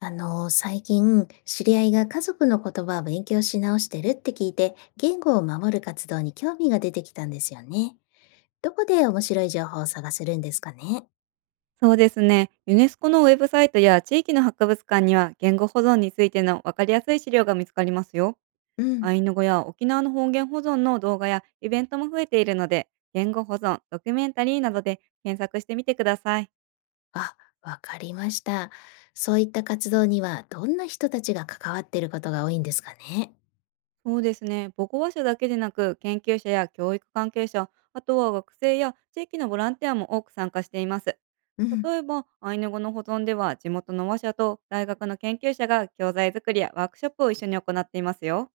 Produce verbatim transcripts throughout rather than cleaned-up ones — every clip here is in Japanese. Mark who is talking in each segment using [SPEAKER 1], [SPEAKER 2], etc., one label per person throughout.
[SPEAKER 1] あの、最近、知り合いが家族の言葉を勉強し直してるって聞いて、言語を守る活動に興味が出てきたんですよね。どこで面白い情報を探せるんですかね？
[SPEAKER 2] そうですね。ユネスコのウェブサイトや地域の博物館には言語保存についての分かりやすい資料が見つかりますよ。
[SPEAKER 1] うん。
[SPEAKER 2] アイヌ語や沖縄の方言保存の動画やイベントも増えているので、言語保存、ドキュメンタリーなどで検索してみてください。
[SPEAKER 1] あ、わかりました。そういった活動には、どんな人たちが関わっていることが多いんですかね？
[SPEAKER 2] そうですね。母語話者だけでなく、研究者や教育関係者、あとは学生や地域のボランティアも多く参加しています。
[SPEAKER 1] うん。
[SPEAKER 2] 例えば、アイヌ語の保存では地元の話者と大学の研究者が教材作りやワークショップを一緒に行っていますよ。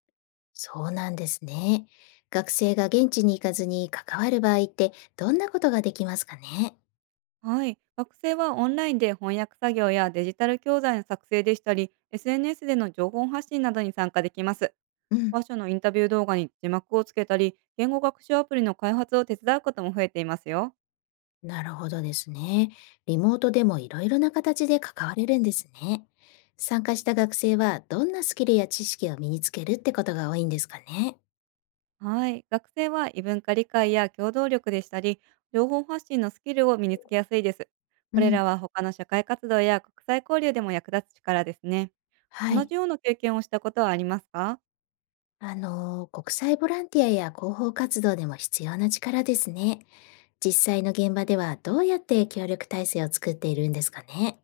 [SPEAKER 1] そうなんですね。学生が現地に行かずに関わる場合って、どんなことができますかね？
[SPEAKER 2] はい。学生はオンラインで翻訳作業やデジタル教材の作成でしたり、エスエヌエス での情報発信などに参加できます。
[SPEAKER 1] うん。
[SPEAKER 2] 話ァのインタビュー動画に字幕をつけたり、言語学習アプリの開発を手伝うことも増えていますよ。
[SPEAKER 1] なるほどですね。リモートでもいろいろな形で関われるんですね。参加した学生はどんなスキルや知識を身につけるってことが多いんですかね。
[SPEAKER 2] はい。学生は異文化理解や協働力でしたり、情報発信のスキルを身につけやすいです。こ
[SPEAKER 1] う
[SPEAKER 2] れら
[SPEAKER 1] ん。
[SPEAKER 2] は他の社会活動や国際交流でも役立つ力ですね。
[SPEAKER 1] は
[SPEAKER 2] 同
[SPEAKER 1] い。
[SPEAKER 2] じような経験をしたことはありますか？
[SPEAKER 1] あのー国際ボランティアや広報活動でも必要な力ですね。実際の現場ではどうやって協力体制を作っているんですかね。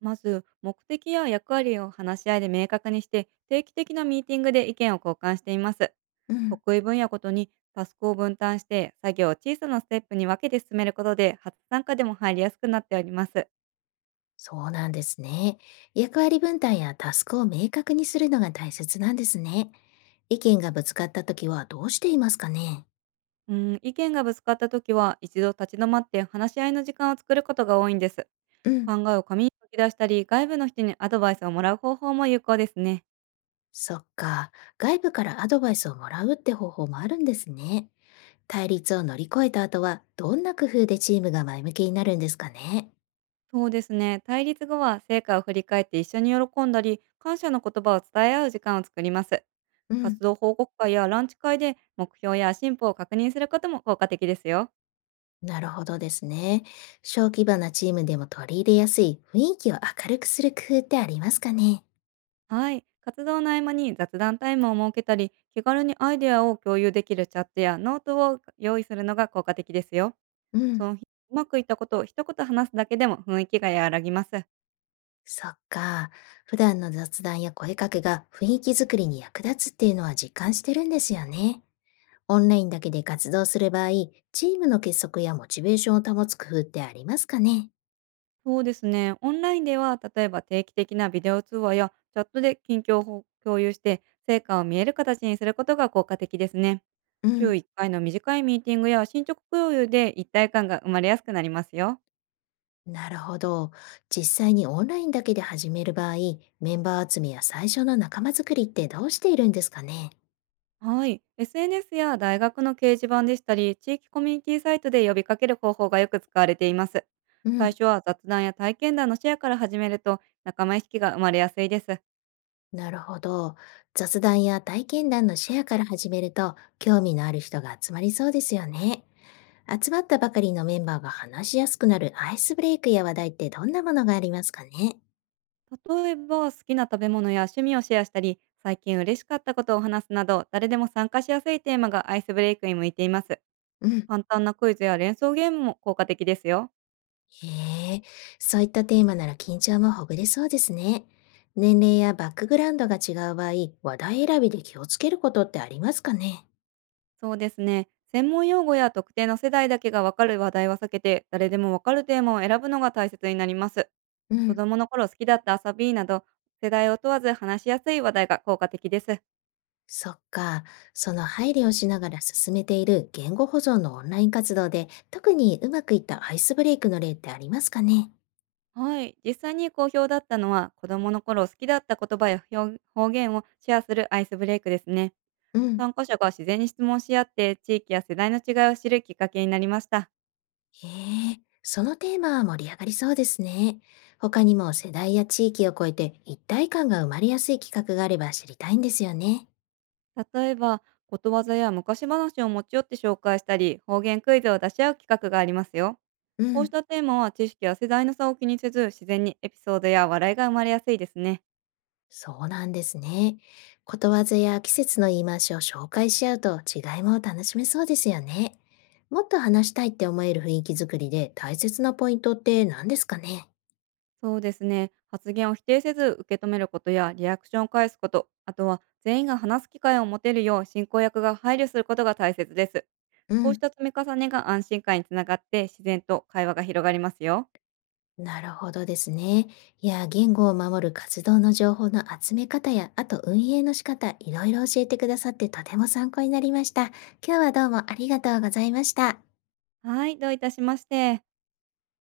[SPEAKER 2] まず、目的や役割を話し合いで明確にして、定期的なミーティングで意見を交換しています。
[SPEAKER 1] うん。
[SPEAKER 2] 得意分野ごとにタスクを分担して、作業を小さなステップに分けて進めることで、初参加でも入りやすくなっております。
[SPEAKER 1] そうなんですね。役割分担やタスクを明確にするのが大切なんですね。意見がぶつかった時はどうしていますかね。
[SPEAKER 2] うん、意見がぶつかった時は、一度立ち止まって話し合いの時間を作ることが多いんです。
[SPEAKER 1] うん。
[SPEAKER 2] 考えを紙に書き出したり、外部の人にアドバイスをもらう方法も有効ですね。
[SPEAKER 1] そっか、外部からアドバイスをもらうって方法もあるんですね。対立を乗り越えた後は、どんな工夫でチームが前向きになるんですかね。
[SPEAKER 2] そうですね。対立後は成果を振り返って一緒に喜んだり、感謝の言葉を伝え合う時間を作ります。
[SPEAKER 1] うん、
[SPEAKER 2] 活動報告会やランチ会で目標や進歩を確認することも効果的ですよ。
[SPEAKER 1] なるほどですね。小規模なチームでも取り入れやすい雰囲気を明るくする工夫ってありますかね。
[SPEAKER 2] はい。活動の合間に雑談タイムを設けたり、気軽にアイデアを共有できるチャットやノートを用意するのが効果的ですよ。
[SPEAKER 1] う
[SPEAKER 2] そ
[SPEAKER 1] ん、
[SPEAKER 2] の日、うまくいったことを一言話すだけでも雰囲気が和らぎます。
[SPEAKER 1] そっか。普段の雑談や声かけが雰囲気作りに役立つっていうのは実感してるんですよね。オンラインだけで活動する場合、チームの結束やモチベーションを保つ工夫ってありますかね。
[SPEAKER 2] そうですね。オンラインでは、例えば定期的なビデオ通話やチャットで近況を共有して、成果を見える形にすることが効果的ですね。
[SPEAKER 1] う
[SPEAKER 2] 週
[SPEAKER 1] ん。
[SPEAKER 2] いっかいの短いミーティングや進捗共有で一体感が生まれやすくなりますよ。
[SPEAKER 1] なるほど。実際にオンラインだけで始める場合、メンバー集めや最初の仲間作りってどうしているんですかね？
[SPEAKER 2] はい。エスエヌエス や大学の掲示板でしたり、地域コミュニティサイトで呼びかける方法がよく使われています。
[SPEAKER 1] う
[SPEAKER 2] 最
[SPEAKER 1] ん、
[SPEAKER 2] 初は雑談や体験談のシェアから始めると、仲間意識が生まれやすいです。
[SPEAKER 1] なるほど。雑談や体験談のシェアから始めると、興味のある人が集まりそうですよね。集まったばかりのメンバーが話しやすくなるアイスブレイクや話題ってどんなものがありますかね？
[SPEAKER 2] 例えば、好きな食べ物や趣味をシェアしたり、最近嬉しかったことを話すなど、誰でも参加しやすいテーマがアイスブレイクに向いています。
[SPEAKER 1] うん。
[SPEAKER 2] 簡単なクイズや連想ゲームも効果的ですよ。
[SPEAKER 1] へえ、そういったテーマなら緊張もほぐれそうですね。年齢やバックグラウンドが違う場合、話題選びで気をつけることってありますかね？
[SPEAKER 2] そうですね。専門用語や特定の世代だけがわかる話題は避けて、誰でもわかるテーマを選ぶのが大切になります。
[SPEAKER 1] う
[SPEAKER 2] 子
[SPEAKER 1] ん。
[SPEAKER 2] 供の頃好きだった遊びなど、世代を問わず話しやすい話題が効果的です。
[SPEAKER 1] そっか。その配慮をしながら進めている言語保存のオンライン活動で、特にうまくいったアイスブレイクの例ってありますかね？
[SPEAKER 2] はい。実際に好評だったのは、子供の頃好きだった言葉や表方言をシェアするアイスブレイクですね。
[SPEAKER 1] うん。
[SPEAKER 2] 参加者が自然に質問し合って地域や世代の違いを知るきっかけになりました。
[SPEAKER 1] へえ、そのテーマは盛り上がりそうですね。他にも世代や地域を超えて一体感が生まれやすい企画があれば知りたいんですよね。
[SPEAKER 2] 例えば、ことわざや昔話を持ち寄って紹介したり、方言クイズを出し合う企画がありますよ。
[SPEAKER 1] う
[SPEAKER 2] こうし
[SPEAKER 1] ん。
[SPEAKER 2] たテーマは知識や世代の差を気にせず、自然にエピソードや笑いが生まれやすいですね。
[SPEAKER 1] そうなんですね。ことわざや季節の言い回しを紹介し合うと違いも楽しめそうですよね。もっと話したいって思える雰囲気づくりで大切なポイントって何ですかね？
[SPEAKER 2] そうですね。発言を否定せず受け止めることやリアクションを返すこと、あとは全員が話す機会を持てるよう進行役が配慮することが大切です。
[SPEAKER 1] う
[SPEAKER 2] こうし
[SPEAKER 1] ん。
[SPEAKER 2] た積み重ねが安心感につながって自然と会話が広がりますよ。
[SPEAKER 1] なるほどですね。いや、言語を守る活動の情報の集め方や、あと運営の仕方、いろいろ教えてくださってとても参考になりました。今日はどうもありがとうございました。
[SPEAKER 2] はい、どういたしまして。